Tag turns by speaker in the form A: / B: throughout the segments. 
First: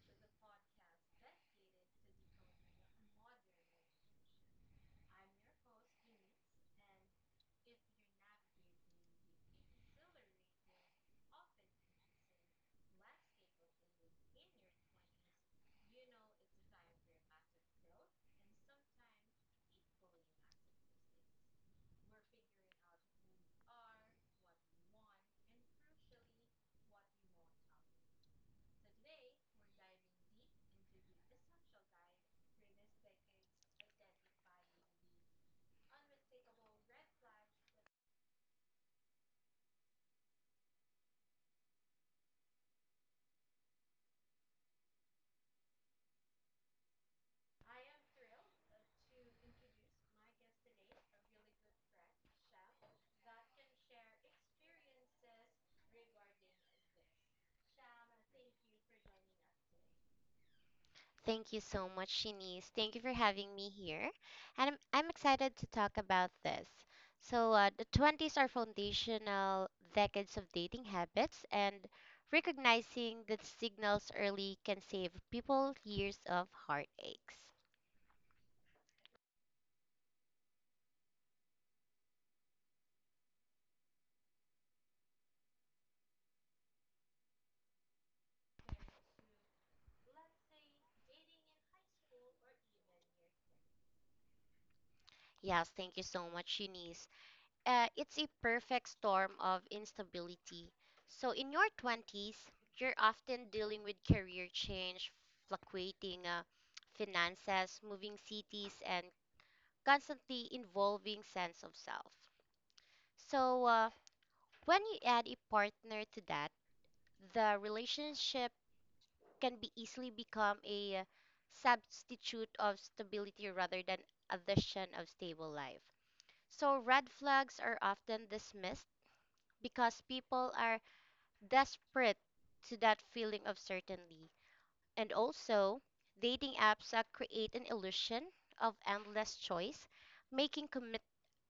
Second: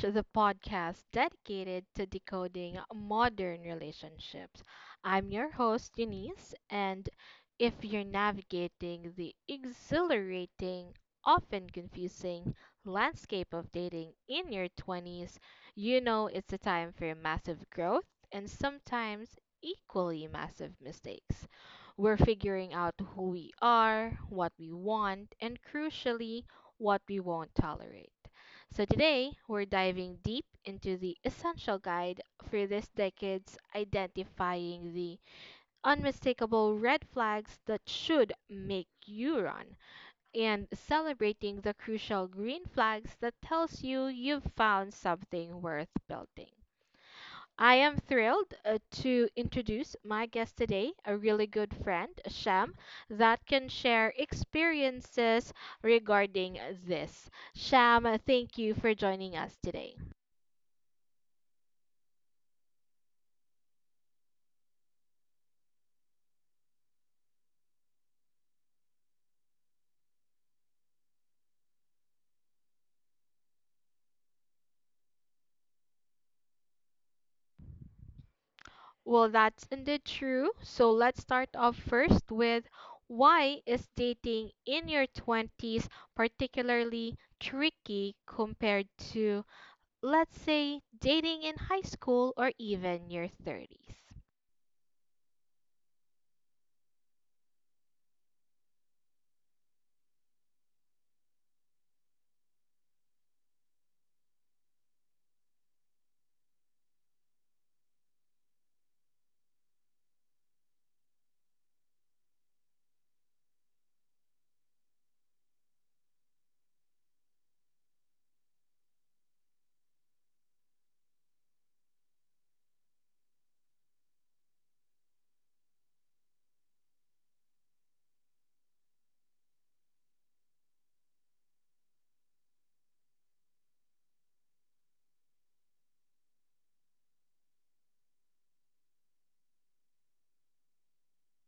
A: the podcast dedicated to decoding modern relationships. I'm your host, Eunice, and if you're navigating the exhilarating, often confusing landscape of dating in your 20s, you know it's a time for massive growth and sometimes equally massive mistakes. We're figuring out who we are, what we want, and crucially, what we won't tolerate. So today, we're diving deep into the essential guide for this decade's identifying the unmistakable red flags that should make you run and celebrating the crucial green flags that tells you you've found something worth building. I am thrilled to introduce my guest today, a really good friend, Sham, that can share experiences regarding this. Sham, thank you for joining us today.
B: Thank you so much, Shanice. Thank you for having me here. And I'm excited to talk about this. So, the 20s are foundational decades of dating habits, and recognizing the signals early can save people years of heartaches.
A: Well, that's indeed true. So let's start off first with why is dating in your 20s particularly tricky compared to, let's say, dating in high school or even your 30s?
B: Yes, thank you so much, Eunice. It's a perfect storm of instability. So, in your 20s, you're often dealing with career change, fluctuating finances, moving cities, and constantly involving sense of self. So when you add a partner to that, the relationship can be easily become a substitute of stability rather than addition of stable life. So red flags are often dismissed because people are desperate to that feeling of certainty. And also, dating apps create an illusion of endless choice, making commitment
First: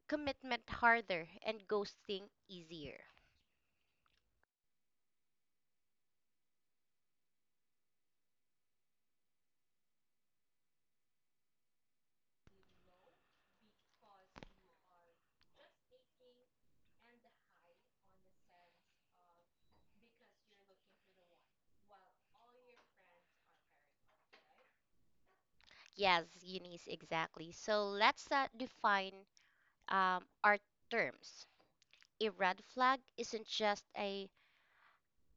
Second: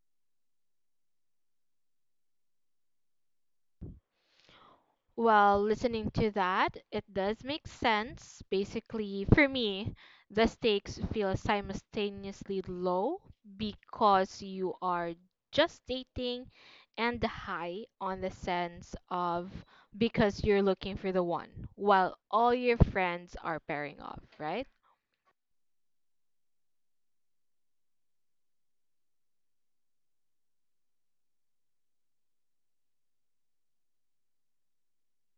B: commitment harder and ghosting easier.
A: Well, listening to that, it does make sense. Basically, for me, the stakes feel simultaneously low because you are just dating and high on the sense of because you're looking for the one, while all your friends are pairing off, right?
B: Yes, Eunice, exactly. So let's define our terms. A red flag isn't just a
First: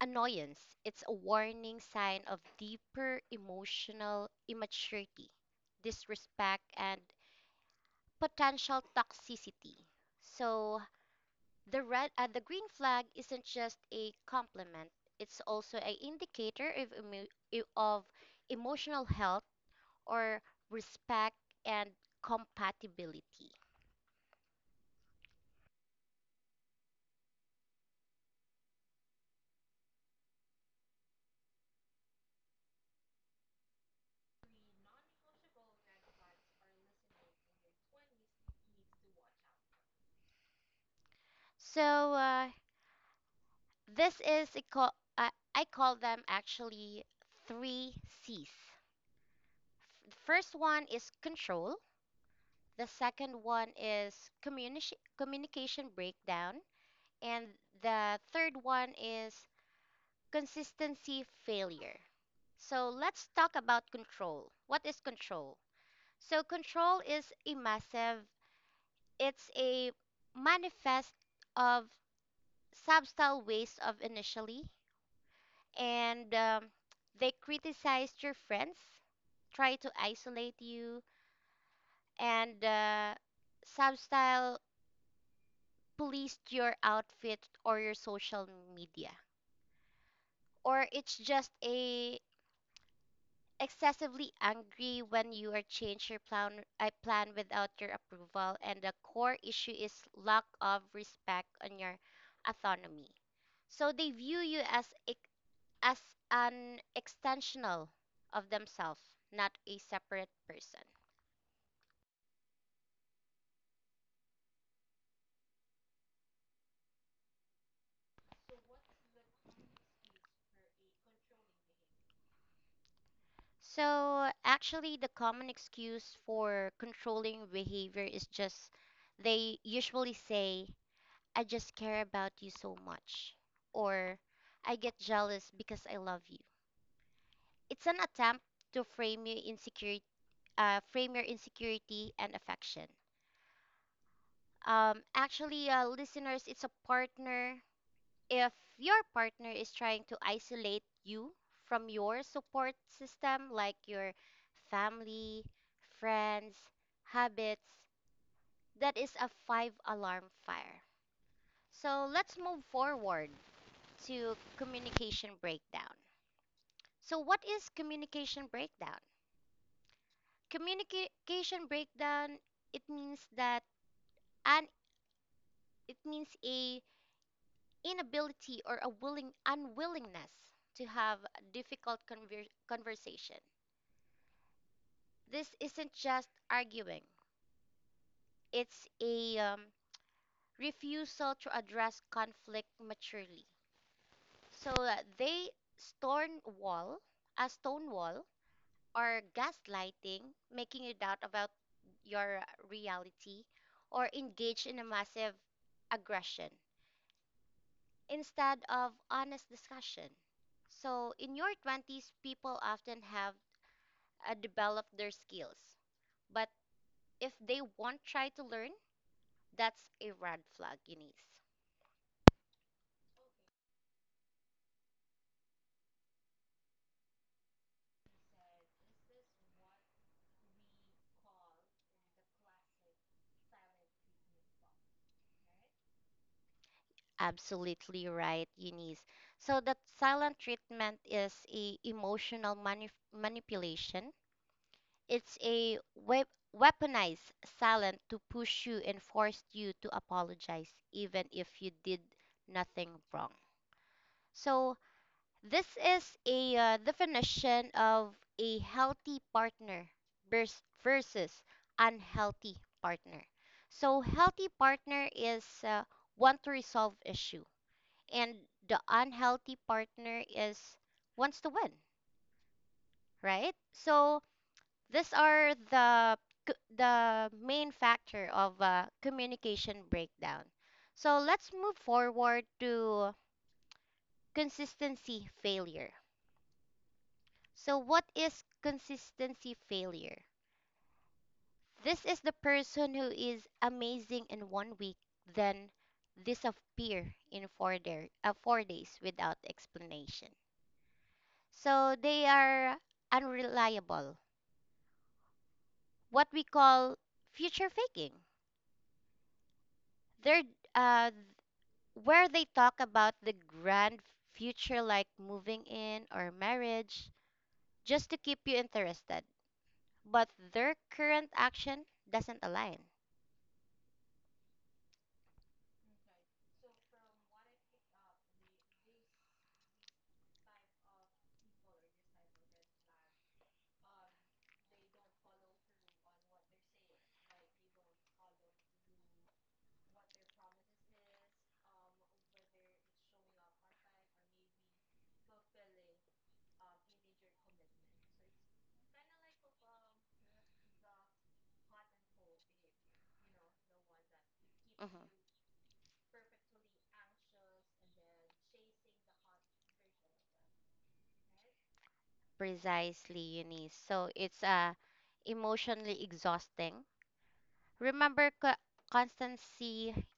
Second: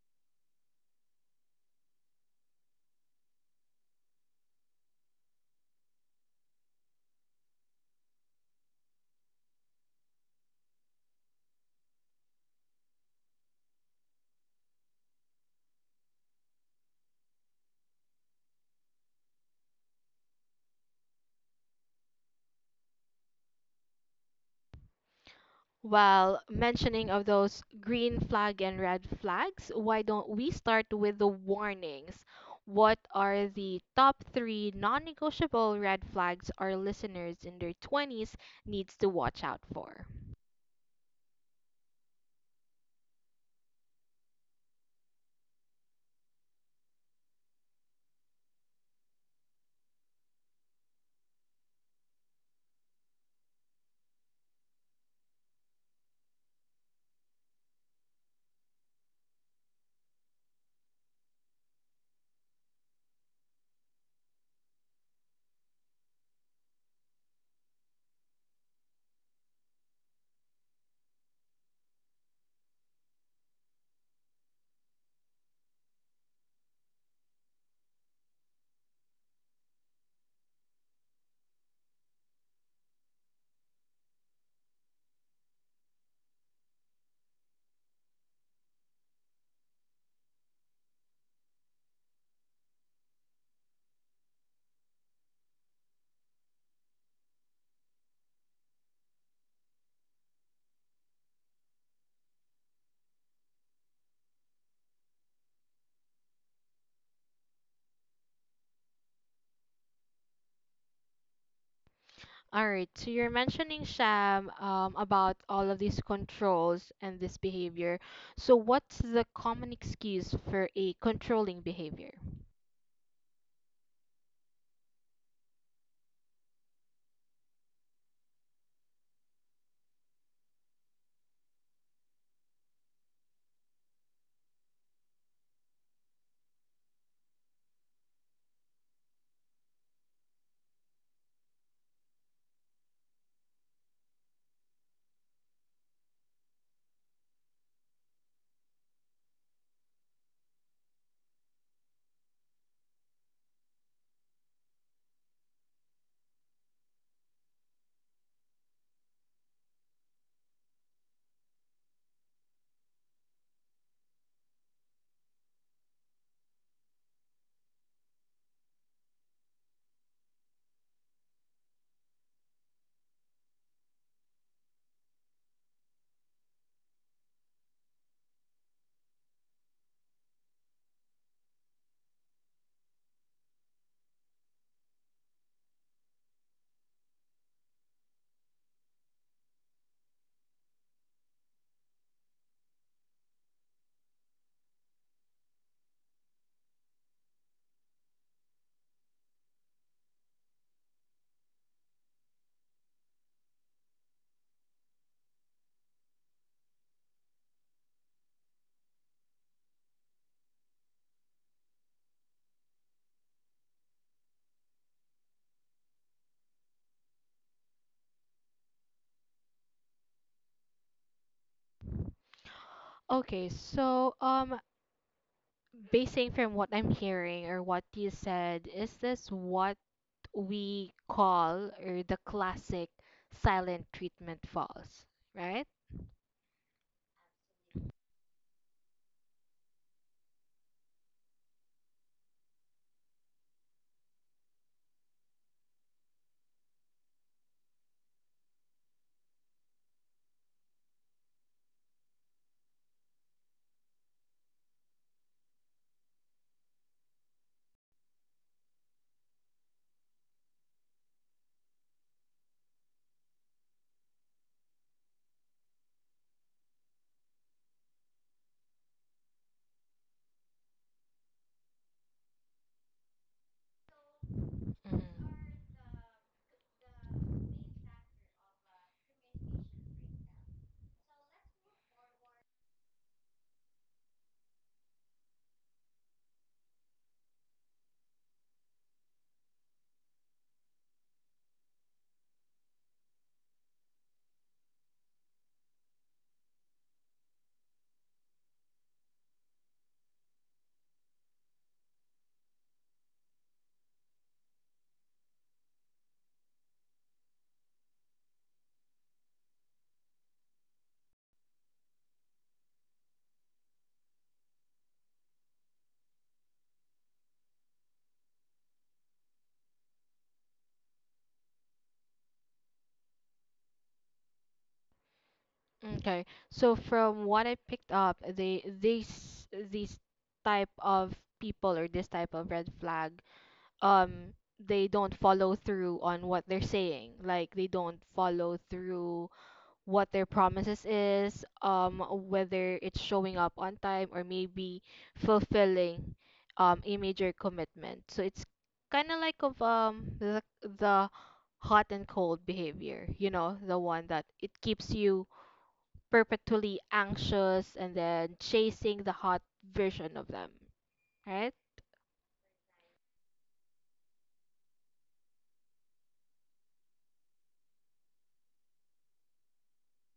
B: annoyance, it's a warning sign of deeper emotional immaturity, disrespect, and potential toxicity. So the green flag isn't just a compliment; it's also an indicator of, emotional health or respect and compatibility.
A: While mentioning of those green flag and red flags, why don't we start with the warnings? What are the top three non-negotiable red flags our listeners in their 20s needs to watch out for?
B: So this is a I call them actually three C's. The first one is control. The second one is communi- communication breakdown, and the third one is consistency failure. So let's talk about control. What is control? So control is a massive. It's a manifest of subtle ways of initially, and they criticized your friends, try to isolate you, and substyle policed your outfit or your social media. Or it's just a excessively angry when you are change your plan without your approval, and the core issue is lack of respect on your autonomy. So they view you as an extensional of themselves, not a separate person.
A: All right, so you're mentioning, Sham, about all of these controls and this behavior. So what's the common excuse for a controlling behavior?
B: So actually the common excuse for controlling behavior is just they usually say I just care about you so much, or I get jealous because I love you. It's an attempt to frame your insecurity and affection. Actually, listeners, it's a partner if your partner is trying to isolate you from your support system, like your family, friends, habits, that is a five alarm fire. So let's move forward to communication breakdown. So, what is communication breakdown? Communication breakdown, it means that an it means a inability or a willing unwillingness to have conversation. This isn't just arguing, it's a refusal to address conflict maturely. So they stone wall, stone wall, or gaslighting, making you doubt about your reality, or engage in a massive aggression instead of honest discussion. So in your 20s, people often have developed their skills, but if they won't try to learn, that's a red flag, Eunice.
A: Okay, so basing from what I'm hearing or what you said, is this what we call or the classic silent treatment falls, right?
B: Absolutely right, Eunice. So that silent treatment is a emotional manif manipulation. It's a wep weaponized silent to push you and force you to apologize, even if you did nothing wrong. So this is a definition of a healthy partner versus unhealthy partner. So, healthy partner is want to resolve issue, and the unhealthy partner is wants to win, right? So,
A: Mhm.
B: these are the the main factor of communication breakdown. So, let's move forward to consistency failure. So, what is consistency failure? This is the person who is amazing in 1 week, then disappear in 4 days without explanation. So, they are unreliable, what we call future faking. They're uh, where they talk about the grand future, like moving in or marriage, just to keep you interested, but their current action doesn't align.
A: Okay. So from what I picked up, they these type of people or this type of red flag, um, they don't follow through on what they're saying. Like they don't follow through what their promises is, whether it's showing up on time or maybe fulfilling a major commitment. So it's kind of like of the hot and cold behavior, you know, the one that it keeps
B: Mhm.
A: you perpetually anxious and then chasing the hot version of them, right?
B: Precisely, Eunice. So it's emotionally exhausting. Remember, constancy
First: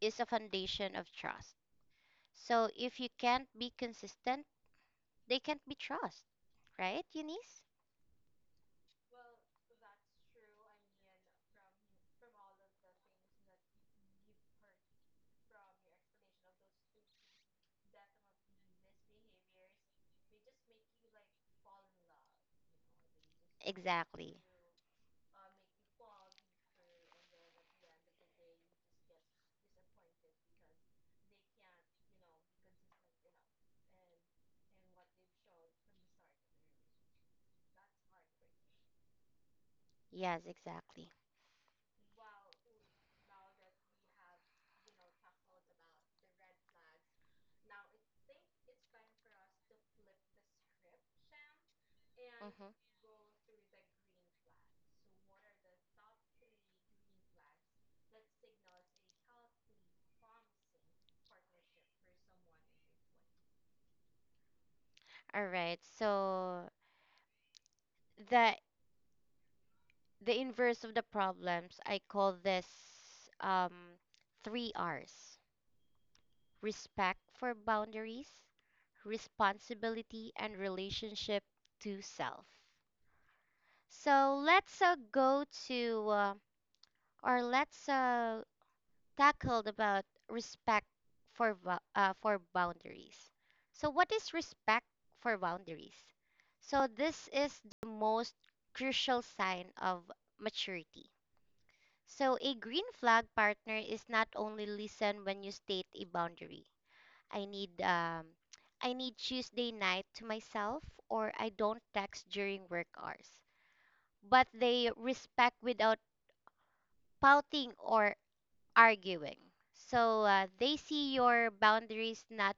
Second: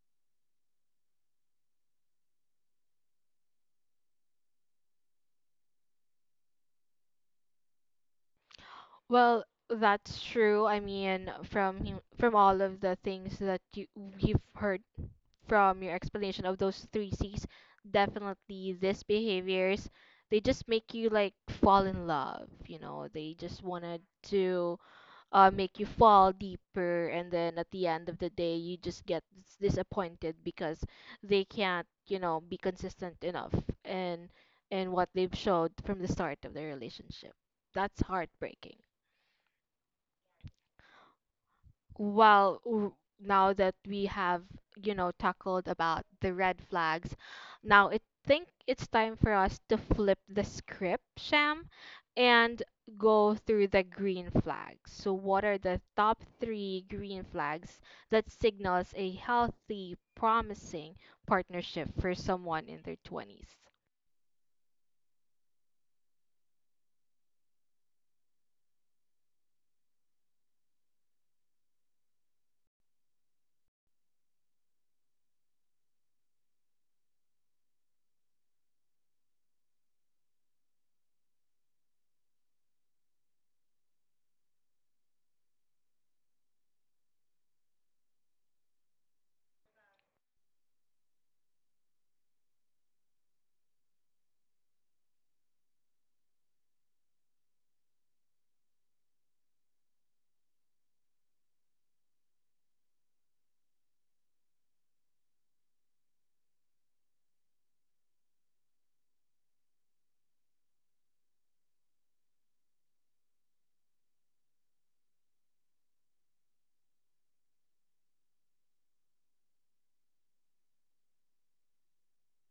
B: is a foundation of trust. So if you can't be consistent, they can't be trust, right, Eunice?
A: Well, that's true. I mean, from all of the things that you've heard from your explanation of those three C's, definitely these behaviors, they just make you like fall in love, you know, they just wanted
B: Exactly.
A: to make you fall deeper, and then at the end of the day, you just disappointed because they can't, you know, be consistent enough and and what they've showed from the start of their relationship. That's heartbreaking.
B: Yes, exactly.
A: Well, now that we have, you know, tackled about the red flags, now I think it's time for us to flip the script, Sham, and
B: Hmm.
A: go through the green flags. So, what are the top three green flags that signals a healthy, promising partnership for someone in their 20s?
B: All right. So the the inverse of the problems, I call this um, three R's: respect for boundaries, responsibility, and relationship to self. So let's go to or let's tackle about respect for boundaries. So what is respect for boundaries? So this is the most crucial sign of maturity. So a green flag partner is not only listen when you state a boundary. I need um I need Tuesday night to myself, or I don't text during work hours. But they respect without pouting or arguing. So they see your boundaries not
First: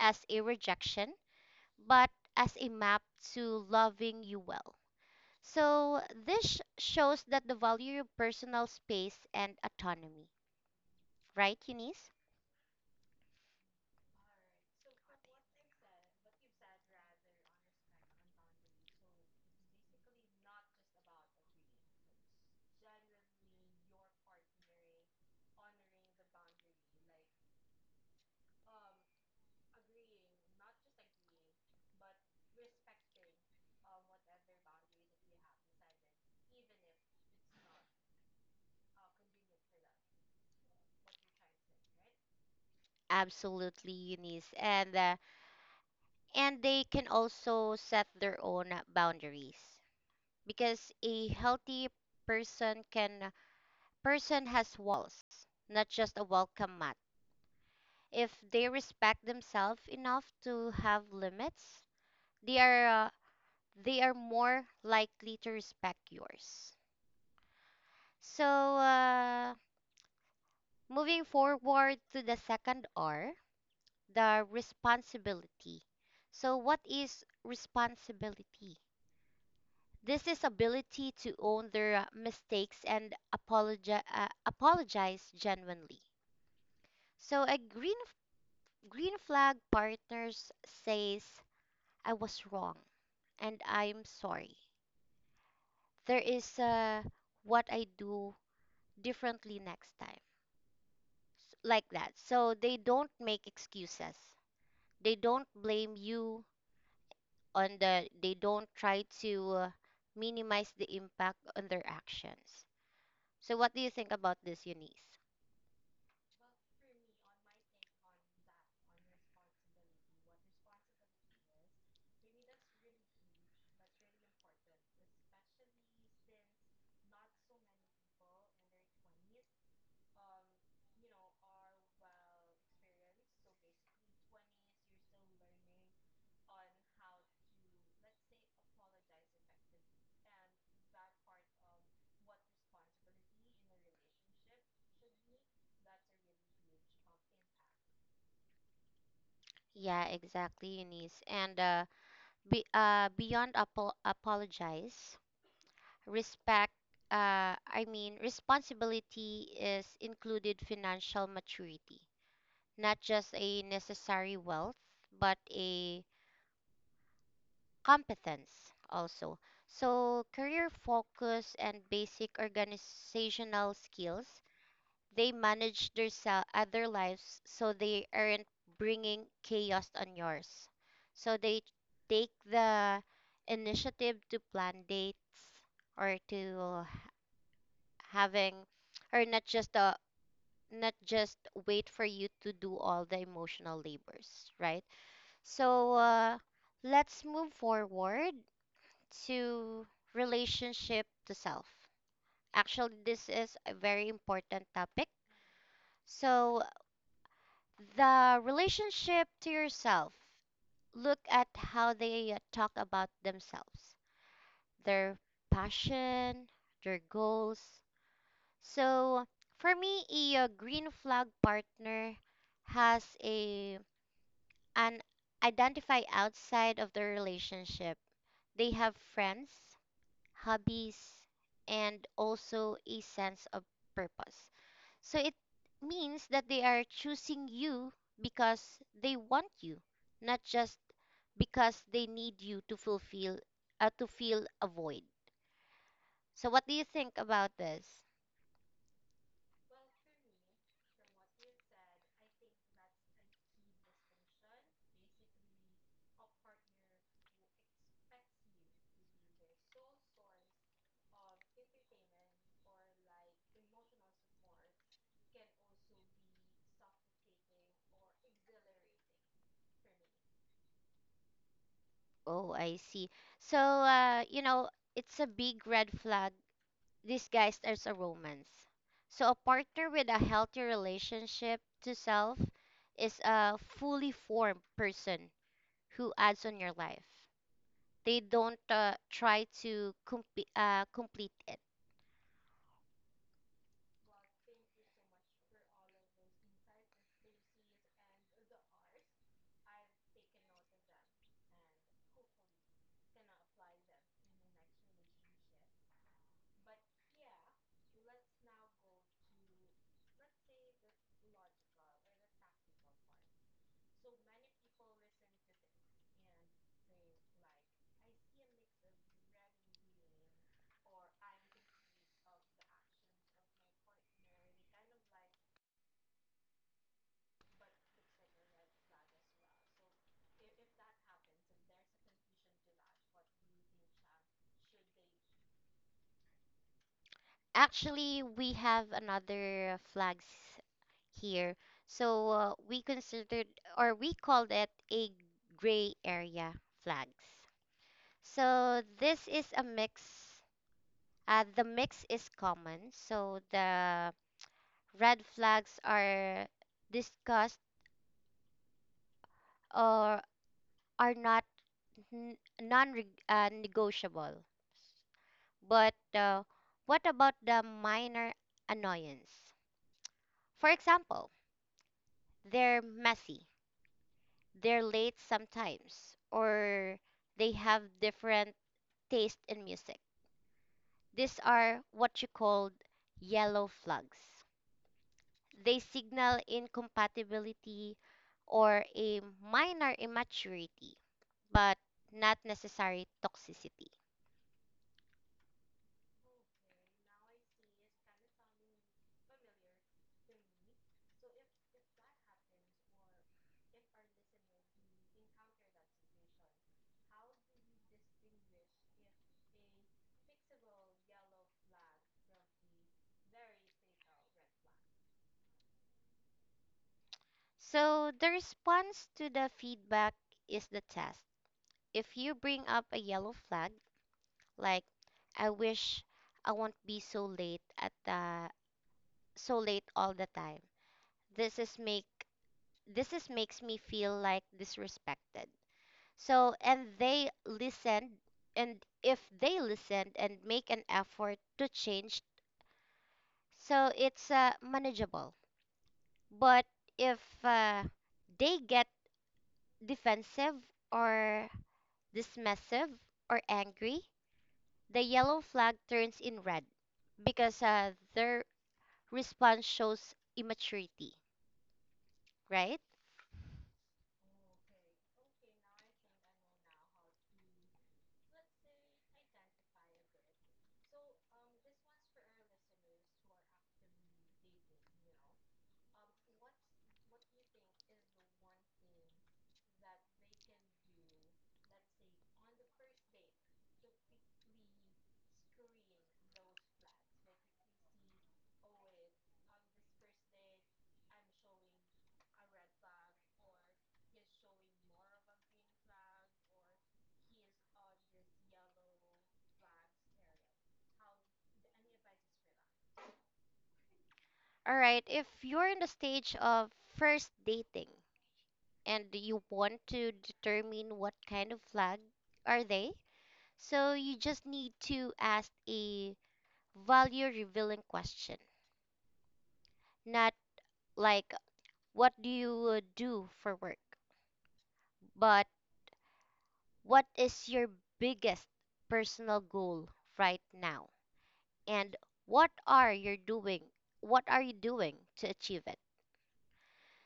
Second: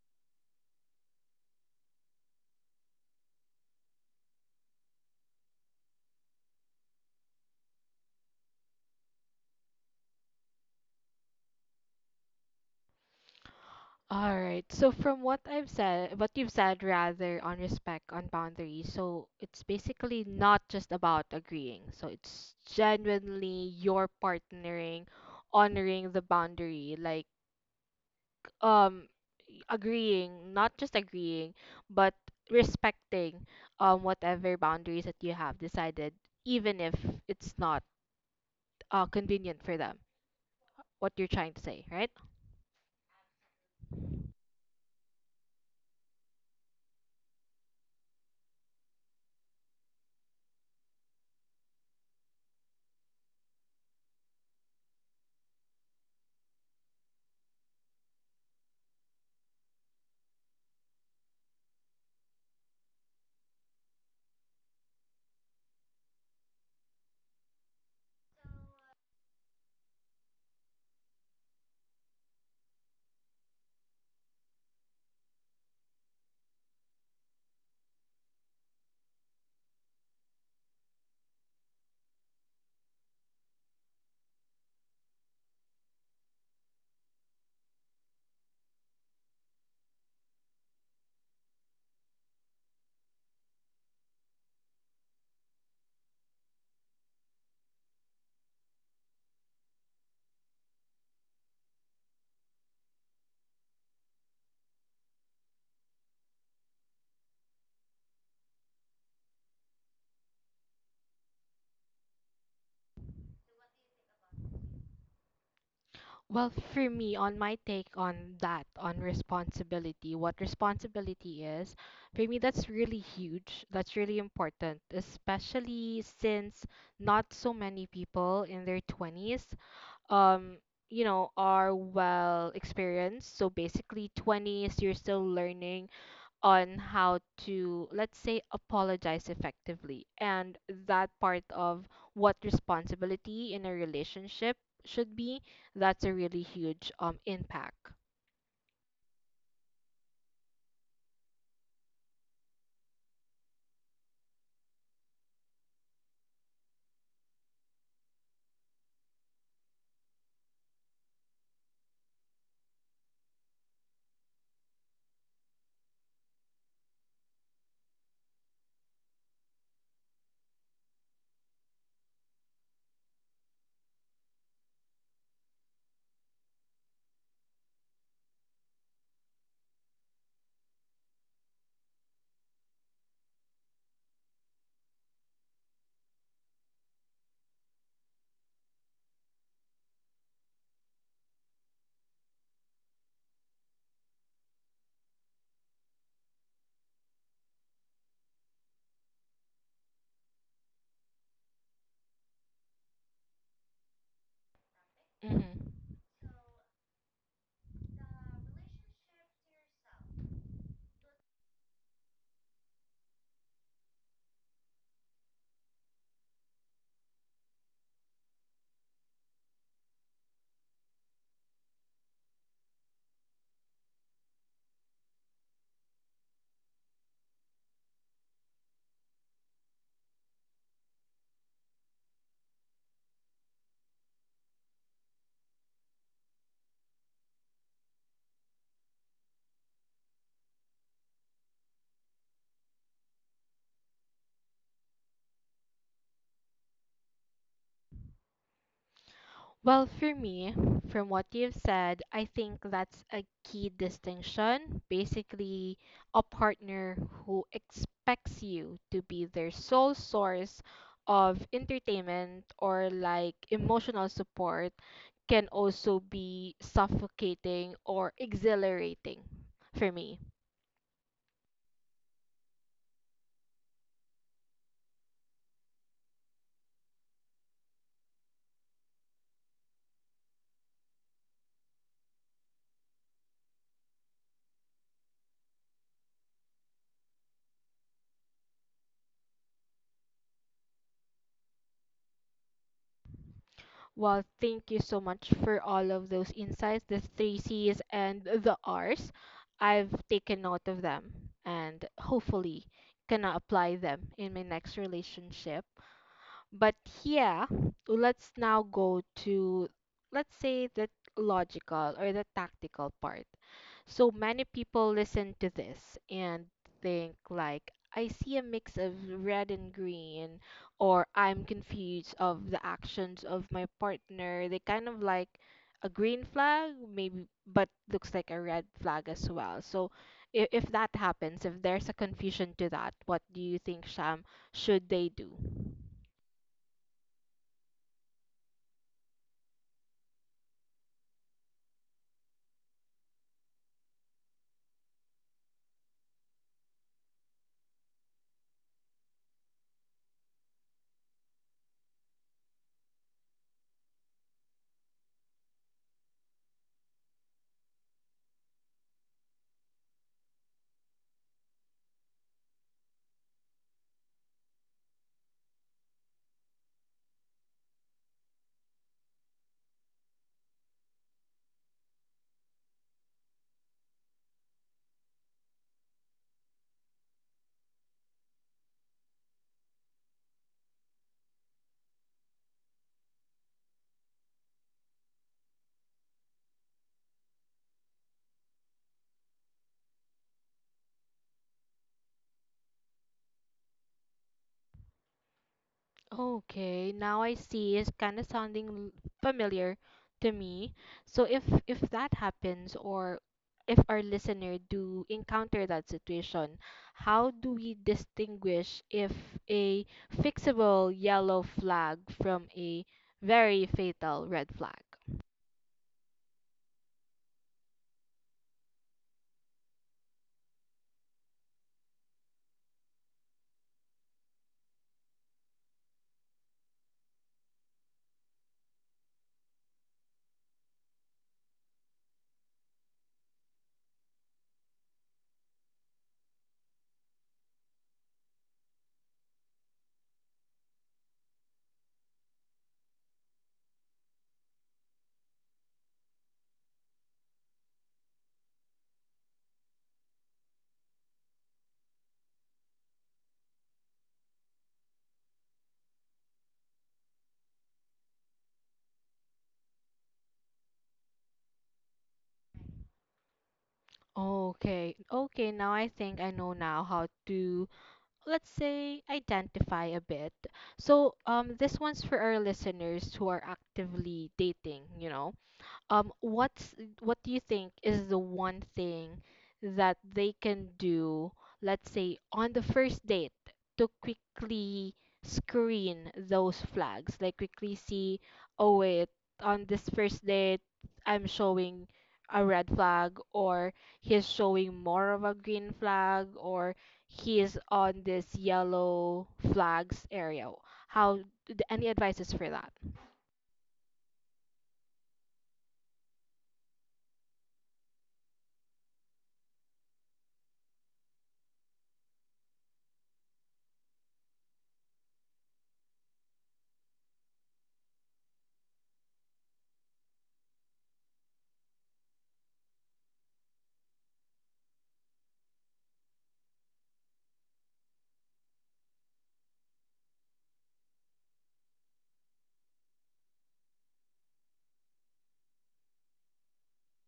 B: as a rejection, but as a map to loving you well. So this shows that the value your personal space and autonomy, right, Eunice?
A: All right. So from what I've said, what you've said rather on respect, on boundaries, so it's basically not just about agreeing. So it's genuinely your partnering, honoring the boundary, like um agreeing, not just agreeing, but respecting whatever boundaries that you have decided, even if it's not convenient for them. What you're trying to say, right?
B: Absolutely, Eunice. And they can also set their own boundaries because a healthy person can person has walls, not just a welcome mat. If they respect themselves enough to have limits, they are uh, they are more likely to respect yours. So moving forward to the second R, the responsibility. So what is responsibility? This is ability to own their mistakes and apologize genuinely. So a green flag partners says I was wrong and I'm sorry. There is what I do differently next time. Like that. So they don't make excuses. They don't blame you on the they don't try to minimize the impact on their actions. So what do you think about this, Eunice?
A: Well, for me, on my take on that, on responsibility, what responsibility is, for me, that's really huge. That's really important, especially since not so many people in their 20s, um, you know, are well experienced. So basically, 20s, you're still learning on how to, let's say, apologize effectively. And that part of what responsibility in a relationship should be, that's a really huge impact.
B: Yeah, exactly, Eunice. And beyond apologize, respect, I mean, responsibility is included financial maturity, not just a necessary wealth, but a competence also. So, career focus and basic organizational skills. They manage their their lives so they aren't bringing chaos on yours. So they take the initiative to plan dates, or to having or not just not just wait for you to do all the emotional labors, right? So let's move forward to relationship to self. Actually, this is a very important topic.
A: hmm
B: So the relationship to yourself. Look at how they talk about themselves, their passion, their goals. So, for me, a green flag partner has a an identify outside of the relationship. They have friends, hobbies, and also a sense of purpose. So it means that they are choosing you because they want you, not just because they need you to fulfill to fill a void. So what do you think about this?
A: Well, for me, from what you've said, I think that's a key distinction. Basically, a partner who expects you to be their sole source of entertainment or like emotional support can also be suffocating or exhilarating for me.
B: Oh, I see. So you know, it's a big red flag disguised as a romance. So a partner with a healthy relationship to self is a fully formed person who adds on your life. They don't complete it.
A: Well, thank you so much for all of those insights, the three C's and the R's. I've taken note of them and hopefully can apply them in my next relationship. But yeah, let's now go to let's say the logical or the tactical part. So many people listen to this and think like I see a mix of red and green or I'm confused of the actions of my partner. They kind of like a green flag maybe but looks like a red flag as well. So if that happens, if there's a confusion to that, what do you think, Sham, should they do?
B: Actually, we have another flags here. So we considered or we called it a gray area flags. So this is a mix. The mix is common. So the red flags are discussed, or are not n- non-negotiable. But what about the minor annoyance? For example, they're messy, they're late sometimes, or they have different taste in music. These are what you called yellow flags. They signal incompatibility or a minor immaturity, but not necessary toxicity.
A: Okay, now I see. It's kind of sounding familiar to me. So if that happens or if our listener do encounter that situation, how do we distinguish if a fixable yellow flag from a very fatal red flag?
B: So the response to the feedback is the test. If you bring up a yellow flag, like I wish I won't be so late at the so late all the time. This is make this is makes me feel like disrespected. So and they listened, and if they listened and make an effort to change, so it's manageable. But if uh, they get defensive or dismissive or angry, the yellow flag turns in red, because are response shows immaturity, right?
A: Okay, okay, now I think I know now how to let's say identify a bit. So this one's for our listeners who are actively dating, you know what's what do you think is the one thing that they can do let's say on the first date to quickly screen those flags like quickly see oh wait on this first date I'm showing a red flag or he's showing more of a green flag or he is on this yellow flags area how any advices for that.
B: All right, if you're in the stage of first dating and you want to determine what kind of flag are they, so you just need to ask a value revealing question, not like what do you do for work, but what is your biggest personal goal right now, and what are you doing? what are you doing to achieve it?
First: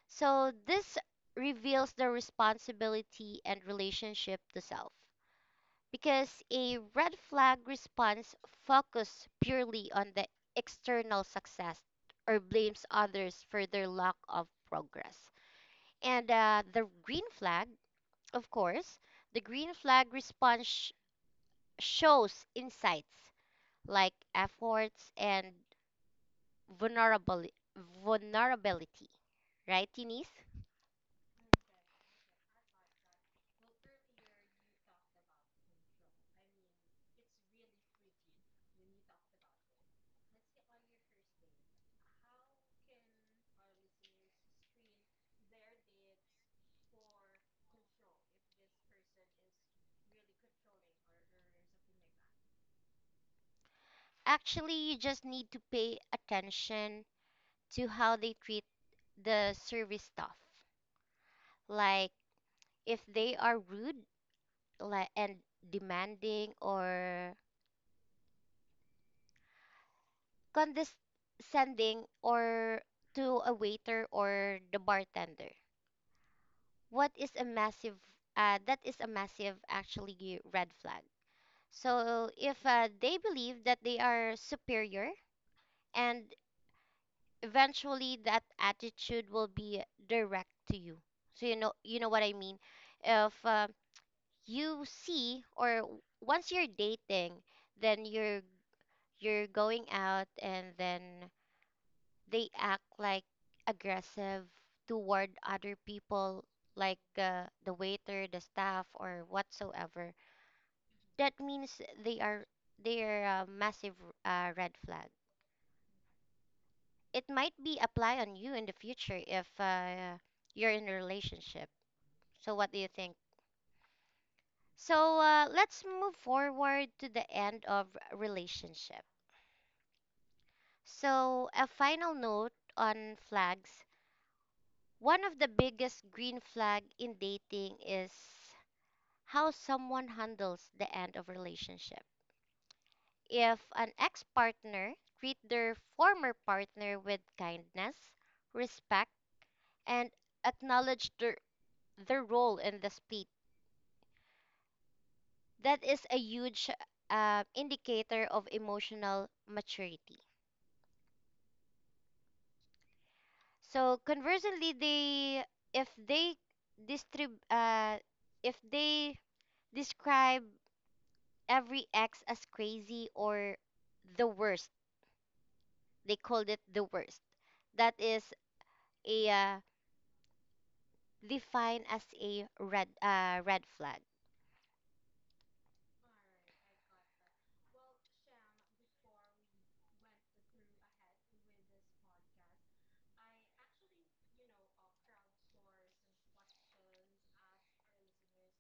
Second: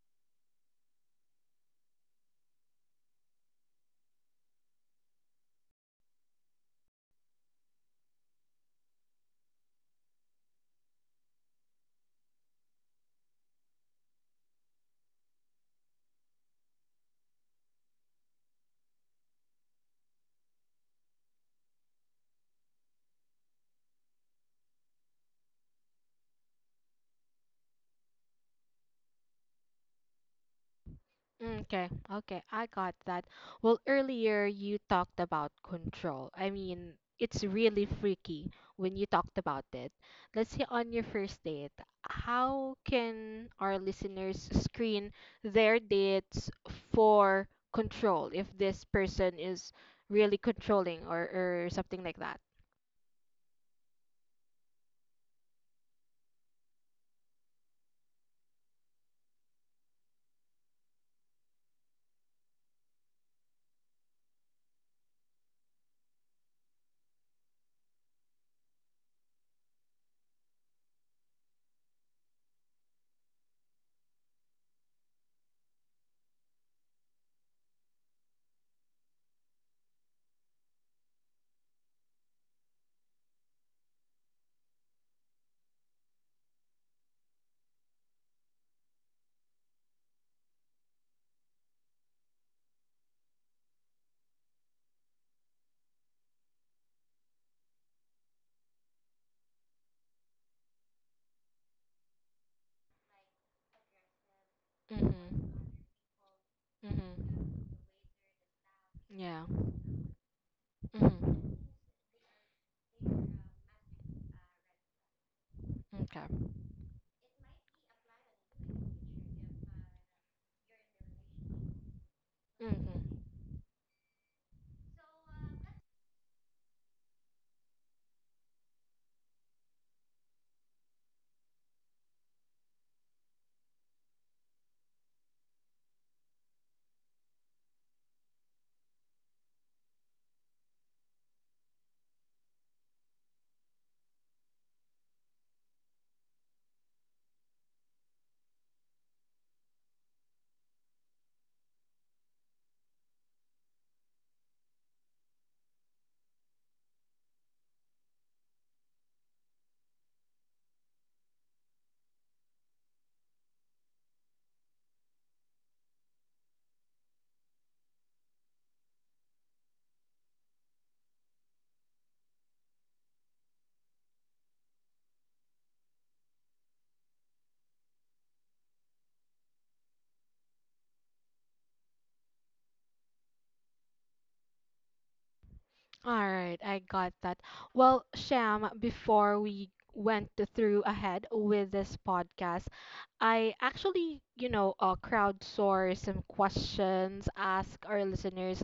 B: So this reveals the responsibility and relationship to self, because a red flag response focuses purely on the external success or blames others for their lack of progress. And the green flag, of course, the green flag response shows insights like efforts and vulnerabili- vulnerability, right, Denise?
A: Okay, okay, I got that. Well, earlier you talked about control. I mean, it's really freaky when you talked about it. Let's say on your first date, how can our listeners screen their dates for control if this person is really controlling or something like that?
B: Actually, you just need to pay attention to how they treat the service staff. Like if they are rude and demanding or condescending or to a waiter or the bartender. What is a massive That is a massive actually red flag. So if they believe that they are superior, and eventually that attitude will be direct to you. So you know, you know what I mean, if you see once you're dating, then you're going out, and then they act like aggressive toward
A: Mm-hmm.
B: other people, like
A: Mm-hmm.
B: the waiter, the staff, or
A: Yeah.
B: whatsoever. That
A: Mm-hmm.
B: means they are they are a massive red flag.
A: Okay.
B: It might be apply on you in the future if you're in a relationship. So what do you think?
A: Mm-hmm.
B: Let's move forward to the end of relationship. So a final note on flags. One of the biggest green flag in dating is how someone handles the end of relationship. If an ex-partner treat their former partner with kindness, respect, and acknowledge their role in the split, that is a huge indicator of emotional maturity. So conversely, they if they distrib if they describe every ex as crazy or the worst, they called it the worst. That is a defined as a red flag.
A: All right, I got that. Well, Sham, before we through ahead with this podcast, I actually, you know, crowdsource some questions, ask our listeners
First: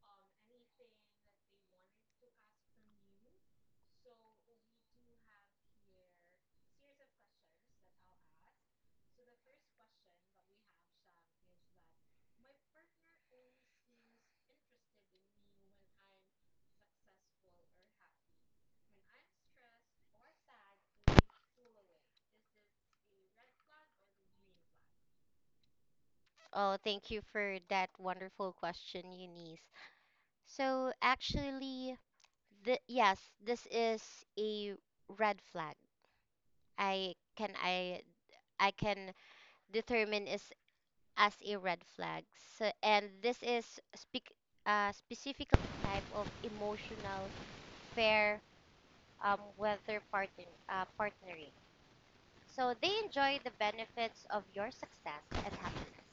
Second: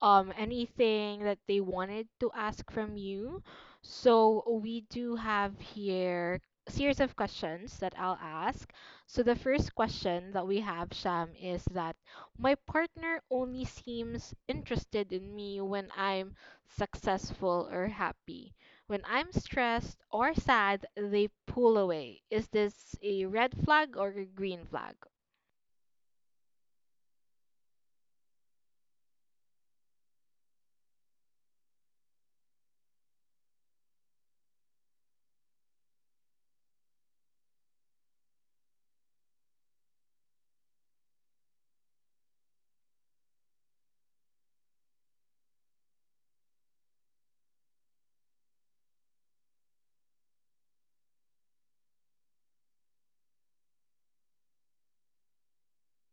A: anything that they wanted to ask from you. So we do have here series of questions that I'll ask. So the first question that we have, Sham, is that my partner only seems interested in me when I'm successful or happy. When I'm stressed or sad, they pull away. Is this a red flag or a green flag?
B: Oh, thank you for that wonderful question, Eunice. So actually, yes, this is a red flag. I I can determine is as a red flag. So, and this is speak specifically type of emotional fair weather partner partnering. So they enjoy the benefits of your success and happiness,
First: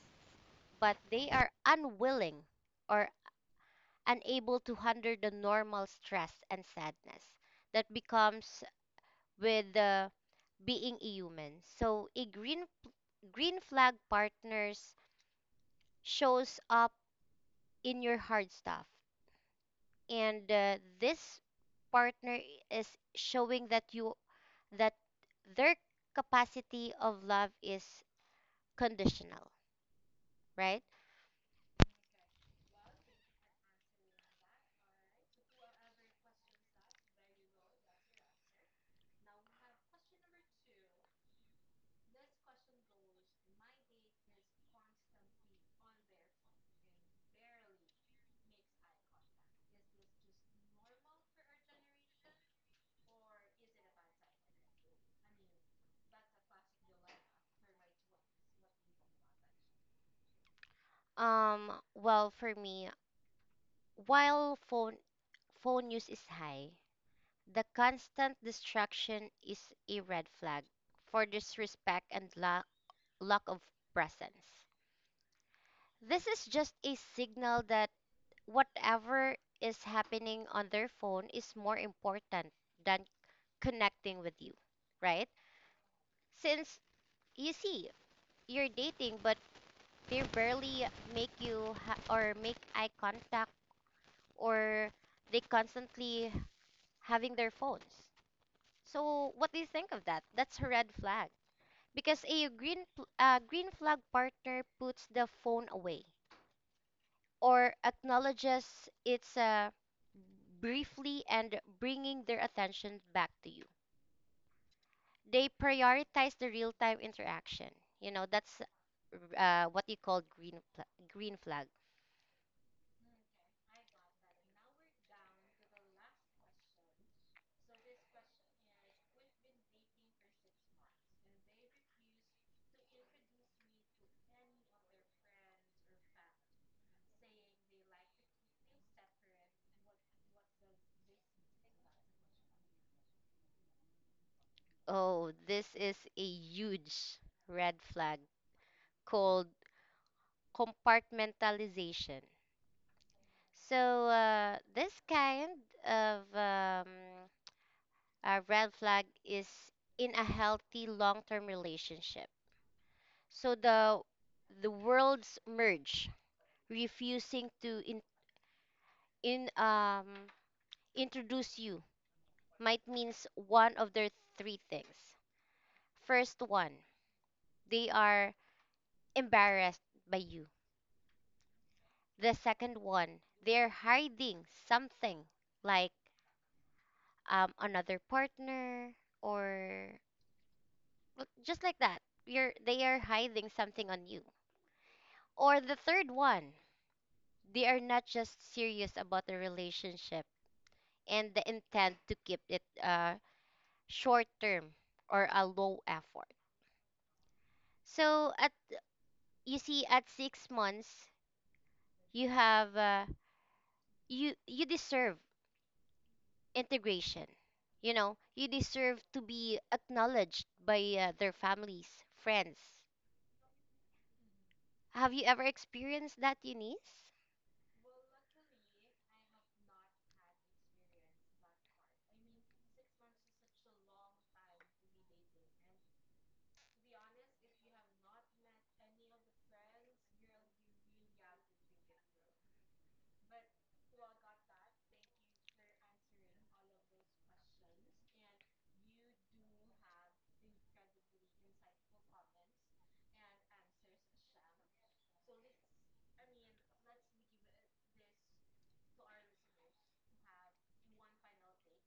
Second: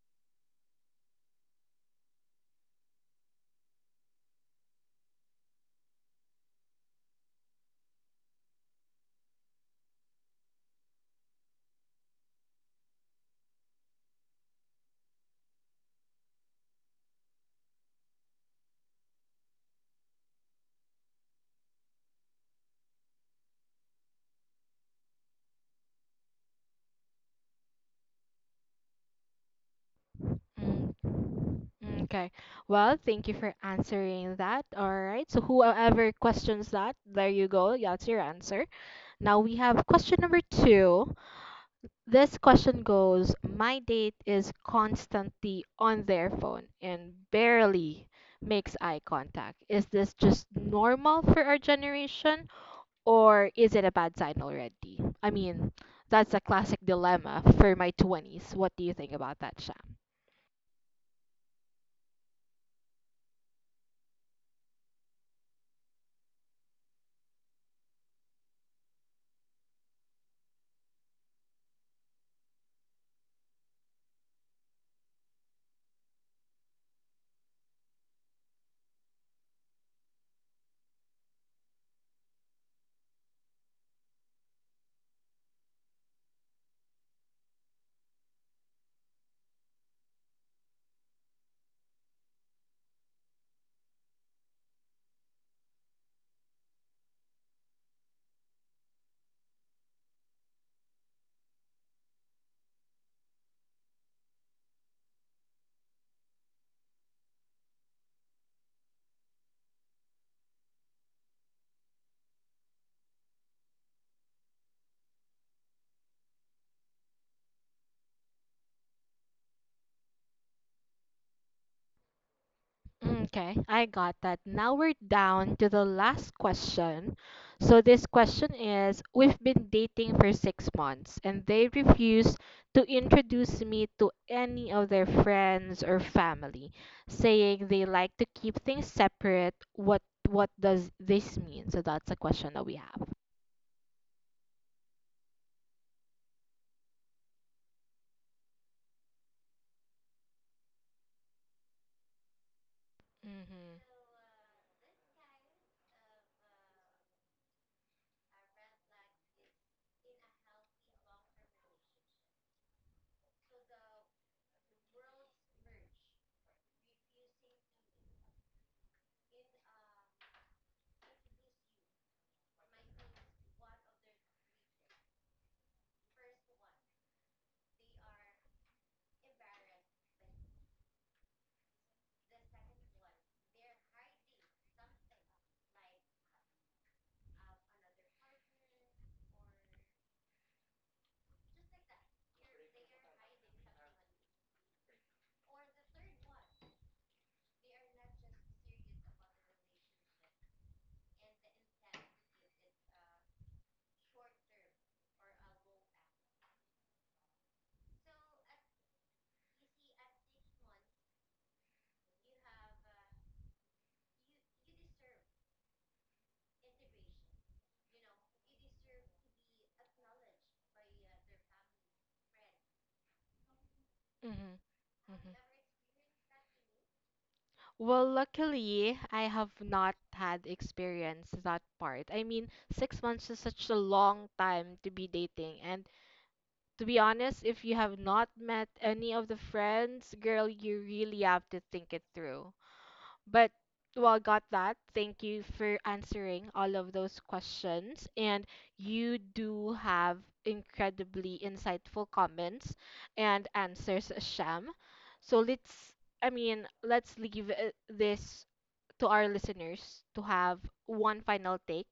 B: but they are unwilling or unable to handle the normal stress and sadness that becomes with the being a human. So a green flag partners shows up in your hard stuff, and this partner is showing that you that their capacity of love is conditional, right?
A: Mm. Okay. Well, thank you for answering that. All right. So whoever questions that, there you go. That's your answer. Now we have question number two. This question goes, my date is constantly on their phone and barely makes eye contact. Is this just normal for our generation? Or is it a bad sign already? I mean, that's a classic dilemma for my 20s. What do you think about that, Sham?
B: Well, for me, while phone use is high, the constant distraction is a red flag for disrespect and lack of presence. This is just a signal that whatever is happening on their phone is more important than connecting with you, right? Since you see, you're dating, but they barely or make eye contact, or they constantly having their phones. So, what do you think of that? That's a red flag because a green flag partner puts the phone away or acknowledges its briefly and bringing their attention back to you. They prioritize the real-time interaction. You know, that's What you call green flag.
A: Okay, I got that. Now we're down to the last question. So this question is, we've been dating for 6 months and they refuse to introduce me to any of their friends or family, saying they like to keep things separate. What does this mean? So that's a question that we have.
B: Oh, this is a huge red flag called compartmentalization.
A: Mm-hmm.
B: This kind of a red flag is in a healthy long-term relationship. So the worlds merge, refusing to in introduce you might means one of their three things. First one, they are embarrassed by you. The second one, they're hiding something like another partner or just like that. You're they are hiding something on you. Or the third one, they are not just serious about the relationship and the intent to keep it short term or a low effort. So at you see at 6 months you have you deserve integration. You know, you deserve to be acknowledged by their families, friends.
A: Mm-hmm.
B: Have you ever experienced that, Eunice?
A: Well, luckily, I have not had experience that part. I mean, 6 months is such a long time to be dating. And to be honest, if you have not met any of the friends, girl, you really have to think it through. But, well, got that. Thank you for answering all of those questions. And you do have incredibly insightful comments and answers, Sham. So let's I mean, let's leave this to our listeners to have one final take.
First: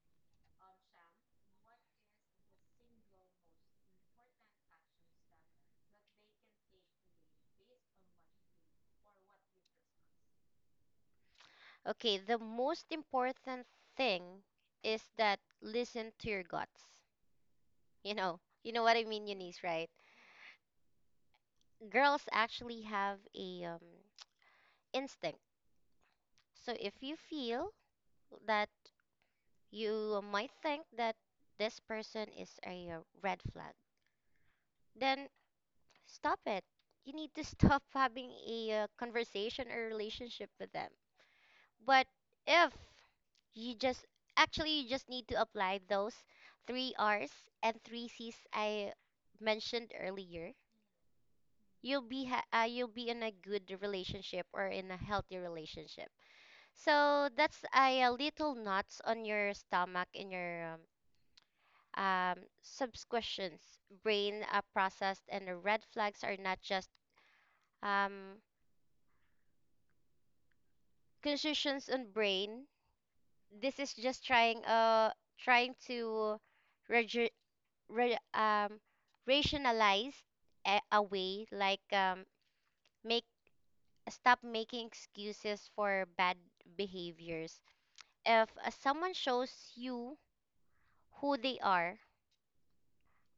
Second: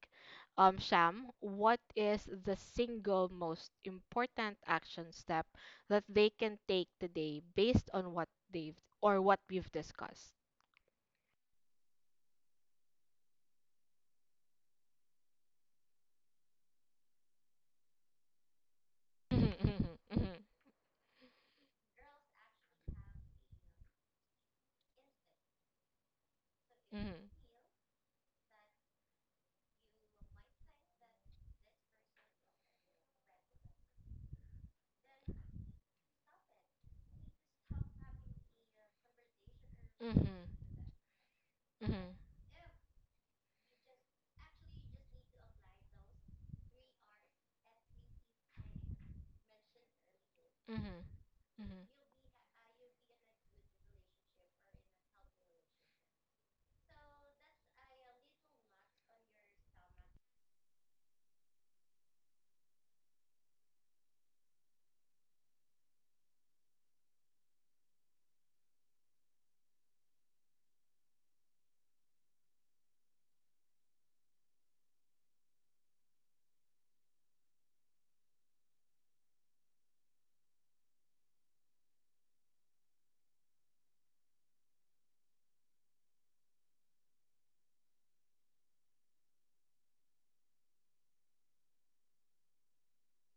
A: Sham, what is the single most important action step that they can take today based on what they've or what we've discussed?
B: Okay, the most important thing is that listen to your guts. You know, you know what I mean, Eunice, right?
A: Mhm, mhm,
B: Girls actually have a instinct, so if you
A: mhm,
B: feel that you might think that this person is a red flag. Then stop it. You need to stop having a conversation or
A: mhm,
B: relationship with them.
A: mhm,
B: But if you just actually you just need to apply those three R's and three C's I mentioned earlier,
A: mhm, mhm.
B: you'll be in a good relationship or in a healthy relationship. So that's a, little knots on your stomach in your um, subscriptions, brain processed, and the red flags are not just um, conclusions on brain. This is just trying to regi- re- um, rationalize a way like make stop making excuses for bad behaviors. If someone shows you who they are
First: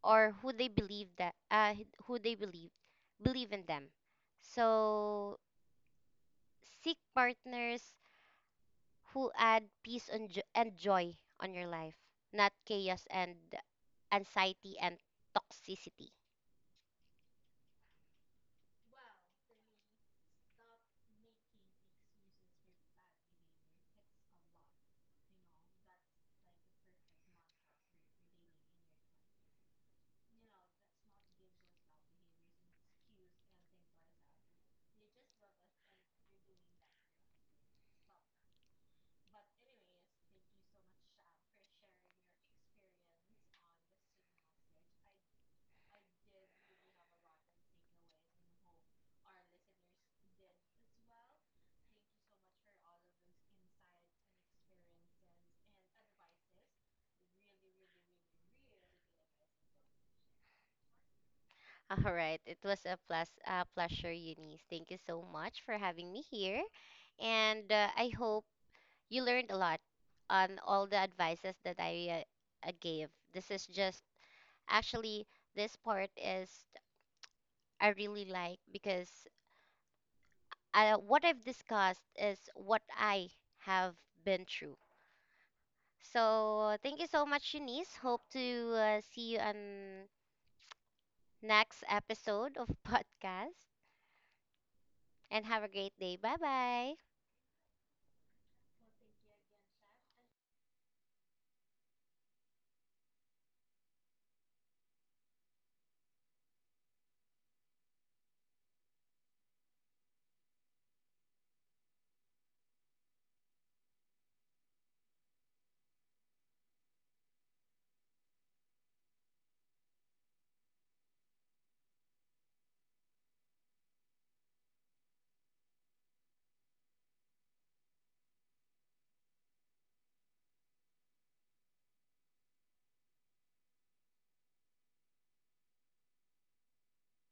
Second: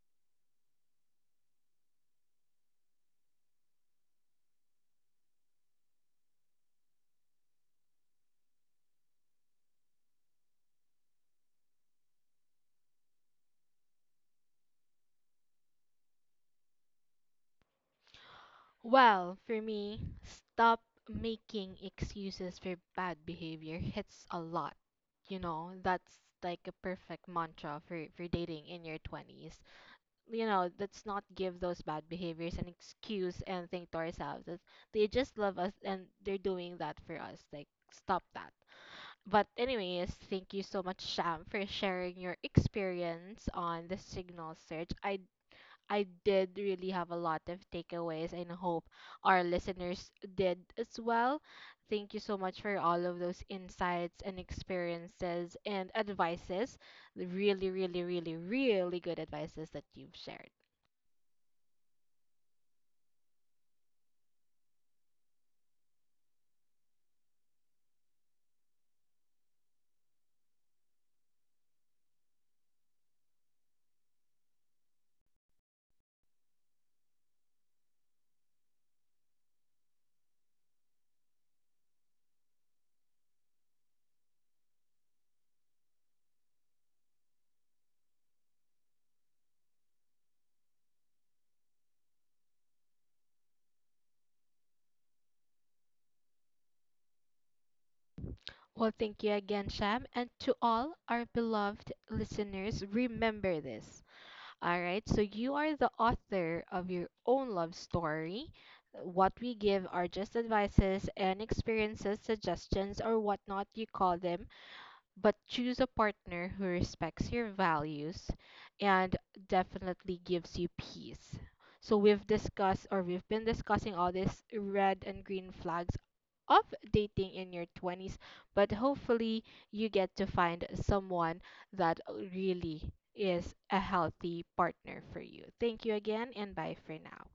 B: or who they believe that who they believe in them. So seek partners who add peace and joy on your life, not chaos and anxiety and toxicity.
A: Well, for me, stop making excuses for bad behavior hits a lot. You know, that's like a perfect mantra for dating in your 20s. You know, let's not give those bad behaviors an excuse and think to ourselves that they just love us and they're doing that for us. Like, stop that. But, anyways, thank you so much, Sham, for sharing your experience on the signal search. I did really have a lot of takeaways and hope our listeners did as well. Thank you so much for all of those insights and experiences and advices, really, really, really, really good advices that you've shared.
B: All right, it was a pleasure, Eunice. Thank you so much for having me here, and I hope you learned a lot on all the advices that I gave. This is just actually this part is I really like because what I've discussed is what I have been through. So thank you so much, Shanice. Hope to see you on next episode of podcast and have a great day. Bye bye.
A: Well, thank you again, Sham. And to all our beloved listeners, remember this. All right. So you are the author of your own love story. What we give are just advices and experiences, suggestions, or whatnot you call them, but choose a partner who respects your values and definitely gives you peace. So we've discussed or we've been discussing all these red and green flags of dating in your 20s, but hopefully you get to find someone that really is a healthy partner for you. Thank you again and bye for now.